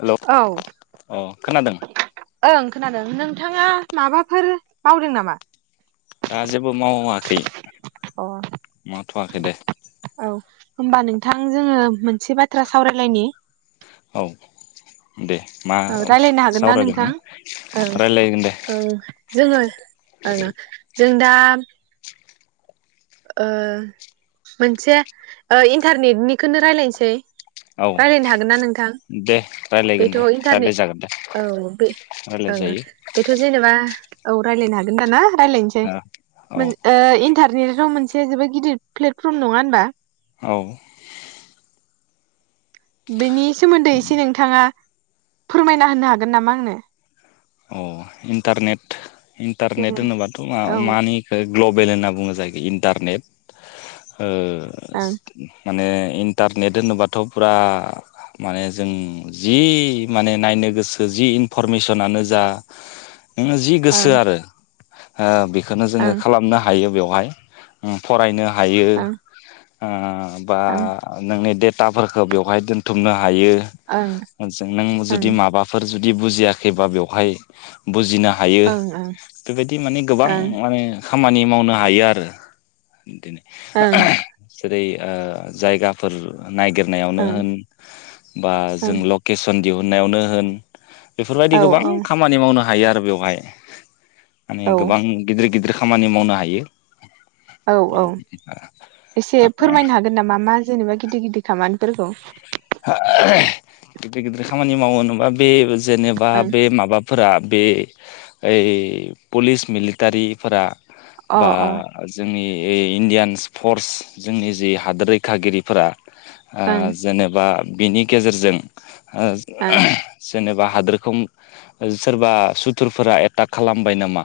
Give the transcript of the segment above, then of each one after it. Hello औ अ खोनादों ओं। खोनादों नोंथाङा माबाफोर मावदों नामा? दा जेबो मावाखै अ मा थ'वाखै दे। औ होमबा नोंथां जोङो मोन मोनसे बाथ्रा सावरायलायनायनि। औ दे मा औ रायलायनो हागोन ना नोंथां सावरायगोन ओं रायलायगोन दे ओं जोङो ओं जों दा। ओ मोनसे ओ इन्टारनेटनिखोनो रायलायनोसै। औ रायलायनो हागोनना नोंथां दे रायलायगोन बेथ' दे इन्टारनेट रायलायजागोन दे औ बे ओ रायलायजायो बेथ' जेनेबा। औ रायलायनो हागोन दा ना? रायज्लायनोसो औ मोन ओ इन्टार [unintelligible] बेयो मोनसे जोबोद गिदिर प्लेटफर्म नङा होनबा औ बिनि सोमोन्दै एसे नोंथाङा फोरमायना होनो हागोन नामा आंनो अ इन्टारनेट इन्टारनेट जेनेबा होनोबाथ मा औ ओं मानि इखो ग्लबेल होनना बुङो जायखो इन्टारनेट ओ आ माने इन्टारनेट होनोबाथ फुरा माने जों जि माने नायनो गोसो जि इनफरमेसनानो जा नोङो जि गोसो ओं आरो ओ बेख खोनो जोङो ओं खालामनो हायो बेयाव बहाय ओम फरायनो हायो ओं आ बा ओं नोंनि देट ताफोरखौ बेवहाय दोनथुमनो हायो ओं नों ओं जुदि माबाफोर जुद दि बुजियाखैबा बेयाव बहाय बुजिना हायो ओं बेबायदि माने गोबां ओं माने खामानि मावनो हायो आरो बिदिनो ओं जेरै ओ जायगाफोर नायगिरनायावनो ओं होन बा जों लकेसन दिहुननायावनो होन औ बेफोरबायदि गोबां नि मावनो हायो आरो बेवहाय औ माने गोबां गिदिर गिदिर खामानि मावनो हायो औ औ एसे फोरमायनो हागोन नामा मा जेनेबा गिदिर गिदिर खामानिफोरखौ गिदिर गिदिर खामानि मावो होनोबा बे जेनेबा बे माबाफोरा बे ओइ पुलिस मिलिटारिफोरा बा ओं जोंनि ऐ इण्डियान फर्स जोंनि जि हादोर रैखागिरिफोरा ओ अ ओं जेनेबा बिनि गेजेरजों ओ ओं आ जेनेबा हादोरखौ सोरबा सुथुरफोरा एटाक खालामबाय नामा?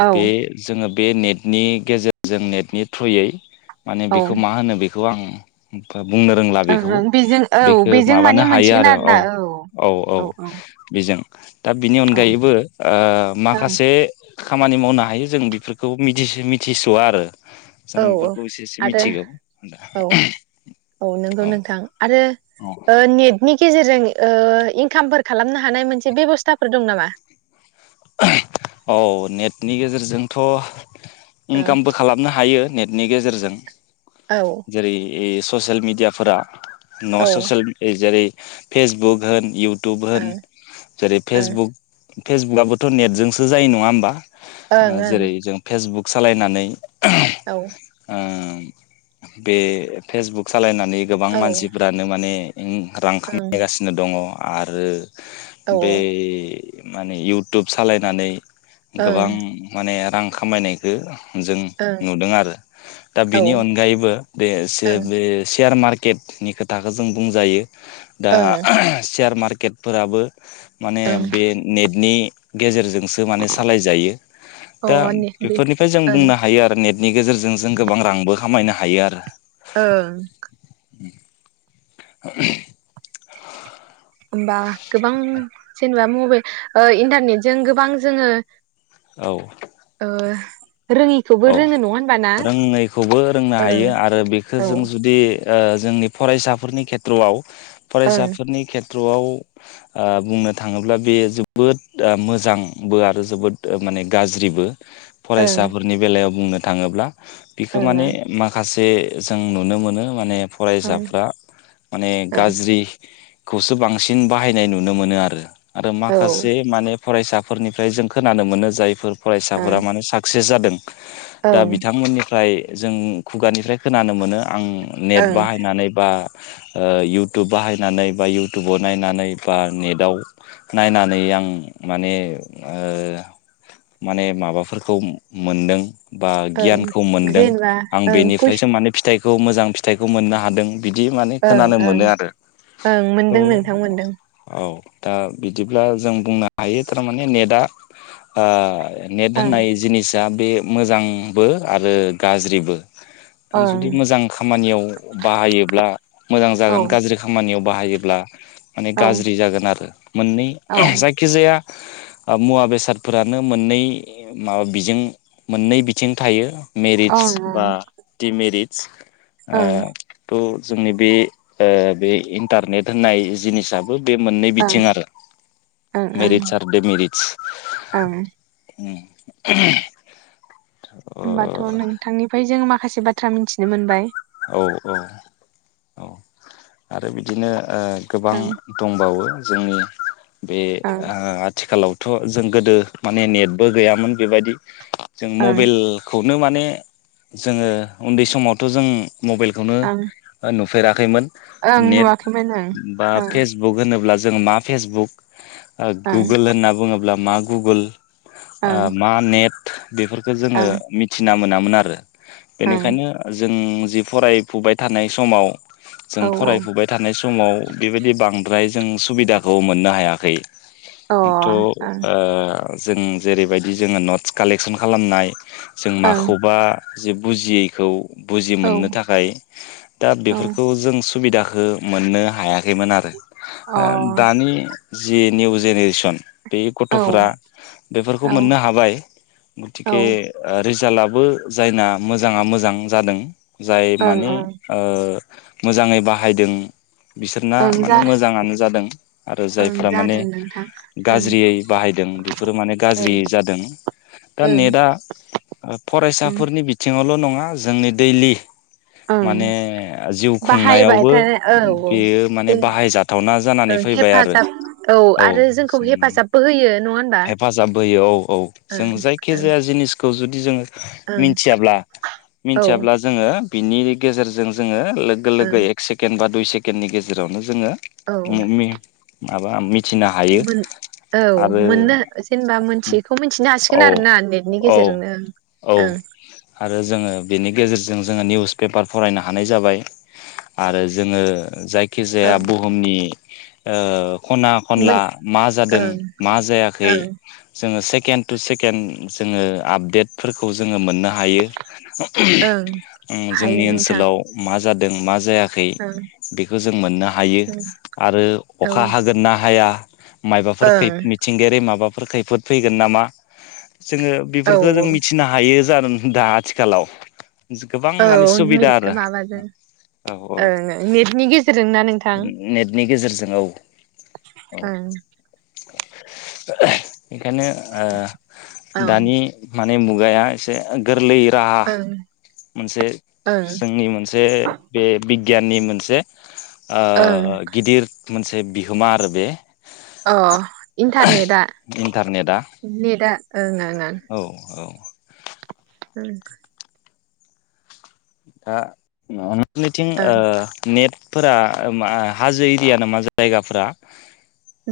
औ बे जोङो बे नेटनि गेजेरजों नेटनि थ्रुयै माने ओं बेखौ मा होनो बे खौ आं बुंनो रोंला बेखौ। ओं बेजों औ बेखौ बेजों माबानो माने हायो मोनसिगोन आरो औ आरोना औ औ औ। बेजों दा बिनि औ ओं अनगायैबो ओ औ माखासे खामानि मावनो हायो जों बेफोरखौ मिथिसि मिथिस'आ आरो जों औ बेफोरखौ एसे एसे आरो मिथिगौा औ औ रो नेटनि गेजेरजों ओ इनकामफोर खालामनो हानाय मोनसे बेब'स्थाफोर दं नामा? औ नेटनि गेजेरजोंथ' ओं इनकामबो खालामनो हायो नेट नि गेजेरजों औ। ए ससियेल मिडियाफोरा औ ना ओं ससेयेल जेरै फेसबुक होन इउ टुब होन जेरै ओं फेसबुक फेसबुकआबो नेटजोंसो जायो नङा होनोमबा ओं ओं जेरै जों फेसबुक सालायनानै औ। ओं बे फेसबुक सालायना नि गोबां औ मानसिफ्रानो माने ओं रां ओं खामायगासिनो दङ'। आरो। औ बे माने। इउटुब सालायनानै। ओं गोबां माने रां खामायनायखौ जों ओं नुदों आरो दा औ बेनि अनगायैबो बे सेयार ओं बे सेयार मार्के केटनि खोथाखो जों बुंजायो। दा ओं सेयार मार्के केटफोराबो माने बे नेटनि गेजेरजो सो माने सालाय जायो दा ओं अ ने बे बेफोरनिफ्राय जों ओं बुंनो हायो आरो नेट नि गेजेरजों जों गोबां रांबो खामायनो हायो आरो ओं [inaudible] [inaudible] होमबा गोबां जेनेबा मबाइ ओ इन्टारनेटजों गोबां जोङो। आरो औ ओ रोङिखौबो औ रोङो नङा होनबा ना? रोंङैखौबो रोंनो हायो ओं आरो बेखौ औ जों जुदि ओ जोंनि फरायसाफोरनि खेथ्र'आव ओं फरायसाफोरनि खेथ थ्रआव ओ बुंनो थाङोब्ला बेयो जोबोद मोजांबो आरो जोबोद माने गाज्रिबो। ओं फरायसाफोरनि बेलायाव बुंनो थाङोब्ला। बेखौ ओं माने ओं माखास जे जों नुनो मोनो माने ओं फरायसाफ्रा माने ओं गाज्रि खौसो बांसिन बाहायनाय नुनो मोनो आरो आरो औ माखासे माने फरायसाफोरनिफ्राय जों खोनानो मोनो जायफोर ओं रायसाफोरा माने साक्से जादो दा ओं बिथांमोननिफ्राय जों खुगानिफ्राय खोनानो मोनो आं नेट ओं बाहायनानै बा ओ इउटुब बाहायनानै बा इउटुबाव नायनानै बा नेटआव नायनानै आं माने ओ माने माबाफोरखौ मोनदों। बा ओं गियानखौ मोनदों जेनेबा आं ओं कुइस बेनिफ्रायसो माने फिथाइ खौ मोजां फिथाइखौ मोननो हादों। बिदि माने ओं खोनानो ओं मोनो आरो ओं थ' मोनदों नोंथां मोनदों औ दा बिदिब्ला जों बुंनो हायो थारमाने नेटआ आ नेट ओं होननाय जिनिस दा बे मोजांबो आरो गाज्रिबो। ओं जुदि मोजां खामानियाव बाहायोब्ला मोजां औ जागोन गाज्रि खामानियाव बाहायोब्ला माने औ गाज्रि जागोन आरो। मोननै औ ओं जायखिजाया ओ मुवा बेसादफोरानो मोननै माबा बिजों मोननै बिथिं थायो। मेरिटस ओं बा दिमेरिट। ओं [inaudible] ओ थ' जोंनि बे ओ बे इन्टारनेट होननाय जिनिसा बो बे मोननै ओं बिथिं आरो ओं ओं मेरिटस आरो डेमेरिटस ओं उम होमबाथ' नोंथांनिफ्राय जों माख खासे बाथ्रा मिथिनो मोनबाय। औ औ औ आरो बिदिनो ओ गोबां ओं दंबावो। जोंनि बे ओं ओ आथिखालाव थ' जों गोदो माने नेटबो गैयामोन बेबायदि जों ओं मबाइलखौ नो माने जोङो उन्दै समावथ' जों मबाइलखौनो ओं ओ नु फोराखैमोन ओं नेट नुवाखैमोन बा ओं फेसबुक होनोब्ला जों मा फेसबुक ओ ओं गुगोल होनना बुङोब्ला मा गुगोल ओ ओं मा नेट बेफोरखो जोंङो ओं मिथिना मोना मोन आरो बेनिखायनो जों जि फरायफुबाय थानाय समाव जों ओं फरायफुबाय थानाय सम समाव बेबायदि बांद्राय जों सुबिदाखौ मोननो हायाखै। औ आंथ ओ जों जेरैबायदि जोंङो नटस कालेकसन खालामनाय जों अ माखौबा [inaudible] बुजियैखौ बुजि मोननो ओं थाखाय दा ओं बेफोरखौ जों बिदाखो मोननो हायाखैमोन आरो औ ओ औ दानि जि निउ जेनेरेसन बे अ औ गथ'फ्रा बेफोरखौ मोननो हाबाय औ गथिखे ओ रिजाल्टआबो जायना मोजाङा मोजां जादों। जाय ओं माने ओं ओ मोजाङै बाहायदों। बिसोरना ओं माने जा मोजाङानो जादों आरो ओं जायफ्रा माने जादों नोंथां ओं गाज्रियै बाहायदों बेफोरो माने ओं गाज्रियै जादों दा ओं नेटआ ओं फरायसाफोरनि बि न'ल नङा जोंनि दैलि ओं माने जिउ बाहायबाय खुंनायावबो थानाय औ औ बेयो माने दोन बाहायजाथावना जानानै ओं फैबाय आरो हेफाजाब औ आरो जोंखौ जों हेफाजाबबो होयो नङा होनबा हेफाजाब होयो औ औ ओं जों जायखि जाया जिनिसखौ जु दि जोङो ओं थियाब्ला ओं मिनथियाब्ला जोङो। बिनि गेजेरजों जोंङो। लोगो लोगो एक सेकेण्ड बा दुइ सेकेण्डनि गेजेरावनो जोंङो औ ओं ममि माबा मि मोन औ मोननो जेनबा मोनथिखौ मोनथिनो औ हासिगोन आरोना नेटनि औ गेजेरजोंनो औ ओं। आरो जोङो बेनि गेजेरजों जोङो निउस पेपार फरायनो हानाय जाबाय आरो जोङो जाय खिजाया ओं बुहुमनि ओ खना खनला मोन मा जादों ओं मा जायाखै ओं जोङो से केण्ड टु सेकेण्ड जोङो आपडेटफोरखौ जो। ङो मोननो हायो ओं हायो जोंनि नोंथां ओनसोलाव मा जादों। दों मा जाया खै ओं बेखौ जों मोननो हायो ओं आरो औ अखा हागोन ना हाया। मायबाफोर खै ओं मिथिंगायारि माबा फोर खैफोद फैगोन नामा? जोङो औ बिफोरखो जों मिथिनो हा बेयो जादों दा आथिखालाव। गोबां औ माने सुबिदा मिन आरो माबाजों औ औ ओं निटनि गेजेरजों ना नोंथां नेटनि गेजेरजों औ औ ओं। [inaudible] [unintelligible] ओं दानि। माने बु मुगाया एसे गोरलै [unintelligible] मोनसे ओं जोंनि मोनसे बे बिगियाननि मोन से। ओ ओं गिदिर मोनसे बिहोमा आरो बे। अ इन्टारनेटआ इन्टारनेटआ नेटआ ओं ओं ओं। औ औ [inaudible] दा न मिथिं ओं नेट। फोरा मा हाजो एरिया नामा जायगाफोरा?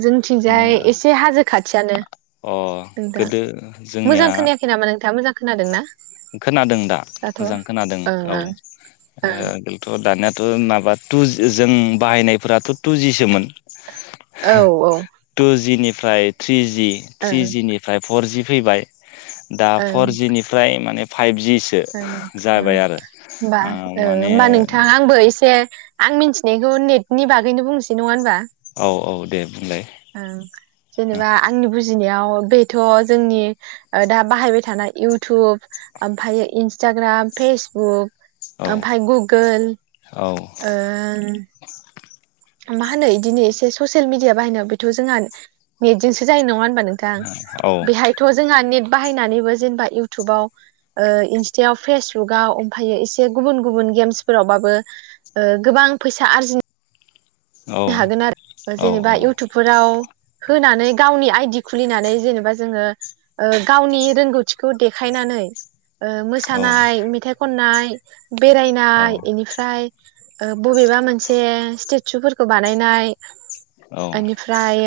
जोंथिंजाय अ एसे हाजो। खाथियानो नोंथां गोदो जोंनिया मोजां खोनायाखै नामा नोंथां मोजां। खोनादों ना? खोनादों दा दाथ' ओं मोजां खोनादों औ ओं ओं आगोलथ' दानियाथ' माबा टुज जों बाहायनायफोराथ' टुजिसोमोन। औ टु जिनि फ्राइद‌। थ्रिजि ओं थ्रिजिनिफ्राय फरजि। फैबाय। दा ओं फरजि निफ्राय। माने फाइभजि। होमबा ओ औ माने होमबा नोंथां आंबो एसे। आं मिथिनायखौ नेटनि बागैनो बुंनोसै नङा होनबा। औ औ दे। बुंलाय ओ जेनेबा आंनि बुजिनायाव। बेथ' जोंनि दा बाहायबाय थानाय इउटुब ओमफ्राय इन्सटाग्राम फेसबुक। औ ओमफाय गुगोल औ ओं। मा होनो बिदिनो एसे ससियेल मिडिया बाहायनायाव बेथ' जोंहा नेटजोंसो जायो नङा होन। होमबा नोंथां औ बेहायथ' जोंहा ने। बाहायनानैबो जेनेबा इउटुबाव ओ इन्स्टायाव फेसबुकाव ओमफ्रायो एसे गुबुन गुबुन गेम्सफोरावबाबो गोबां फैसा आरजिनो। औ औ नो हागोन आरो औ औ जेनेबा इउटुबफोराव। होनानै गावनि आइदि खुलिनानै जेनेबा जोङो गावनि रोंगौथिखौ देखायनानै। ओ औ मोसानाय मेथाइ खननाय। [inaudible] बेरायनाय बेनिफ्राय। बबेबा मोनसे स्टेचुफोर। खौ बानायनाय। औ बेनिफ्राय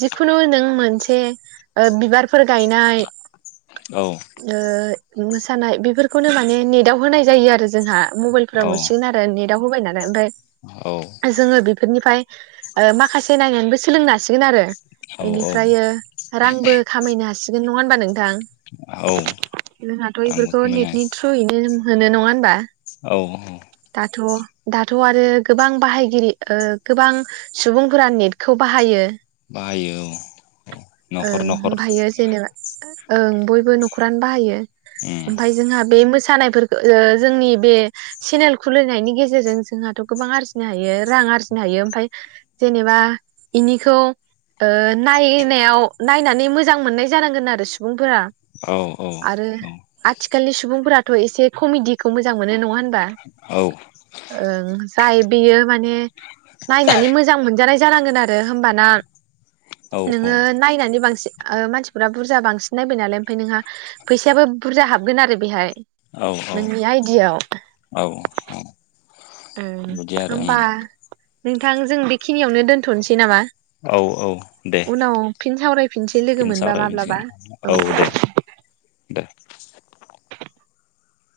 जिखुनु नों मोनसे। से बिबारफोर गायनाय। ओ। मोसानाय बेफोरखौनो माने नेटाव होनाय जायो आरो जोंहा। मबाइल फोराव नुसिगोन आरो नेट। नेटआव होबाय नालाय ओमफ्राय। जोङो बे। बेफोरनिफ्राय माखासे नायनानैबो सोलोंनो हासिगोन आरो। औ बेनिफ्राय रांबो खामायनो हासिगोन नङा होनबा नों। थां औ जोंहाथ' आंबो इफोरखौ खामायनो नेटनि थ्रुयैनो जों। होनो नङा होनबा। औ। दाथ' दाथ' आरो गोबां बाहायगिरि। ओ गोबां सुबुंफोरा नेटखौ बाहायो। बाहायो औ औ न'खर ओं न'खर। ओमफायो जेनेबा ओं बयबो न'खरानो बाहायो। उम ओमफाय जोंहा बे मोस सानायफोरखौ जोंनि बे चेनेल खुलिनायनि गेजेरजों जोंहाथ' गोबां आरजिनो हायो। रां आरजिनो हायो ओमफाय जेनेबा इनिखौ ओ नायनायाव नायनानै मोजां मोननाय जानांगोन आरो सुबुंफोरा। औ औ औ। खाललिनि सुबुंफोराथ' एसे कमेडिखौ मोजां मोनो नङा होनबा। औ बा ओं। दाय बियो माने। नायनानै मोजां मोनजानाय। जानांगोन आ रो होमबाना औ नोङो नायनानै बांसिन ओ मानसिफोरा बुरजा बांसिन नायबाय नालाय ओमफ्राय नोंहा फैसायाबो बुरजा हाबगोन आरो बेहाय। औ औ नोंनि आइडियाव औ औ। ओं बिदि आरो होमबा उम नोंथां जों बेखिनियावनो दोनथ'नोसै नामा? औ औ दे उनाव फिन सावरायफिनसै लोगो बेनो मोनबा माब्लाबा सावरायफिनसिगोन औ दे औ दे।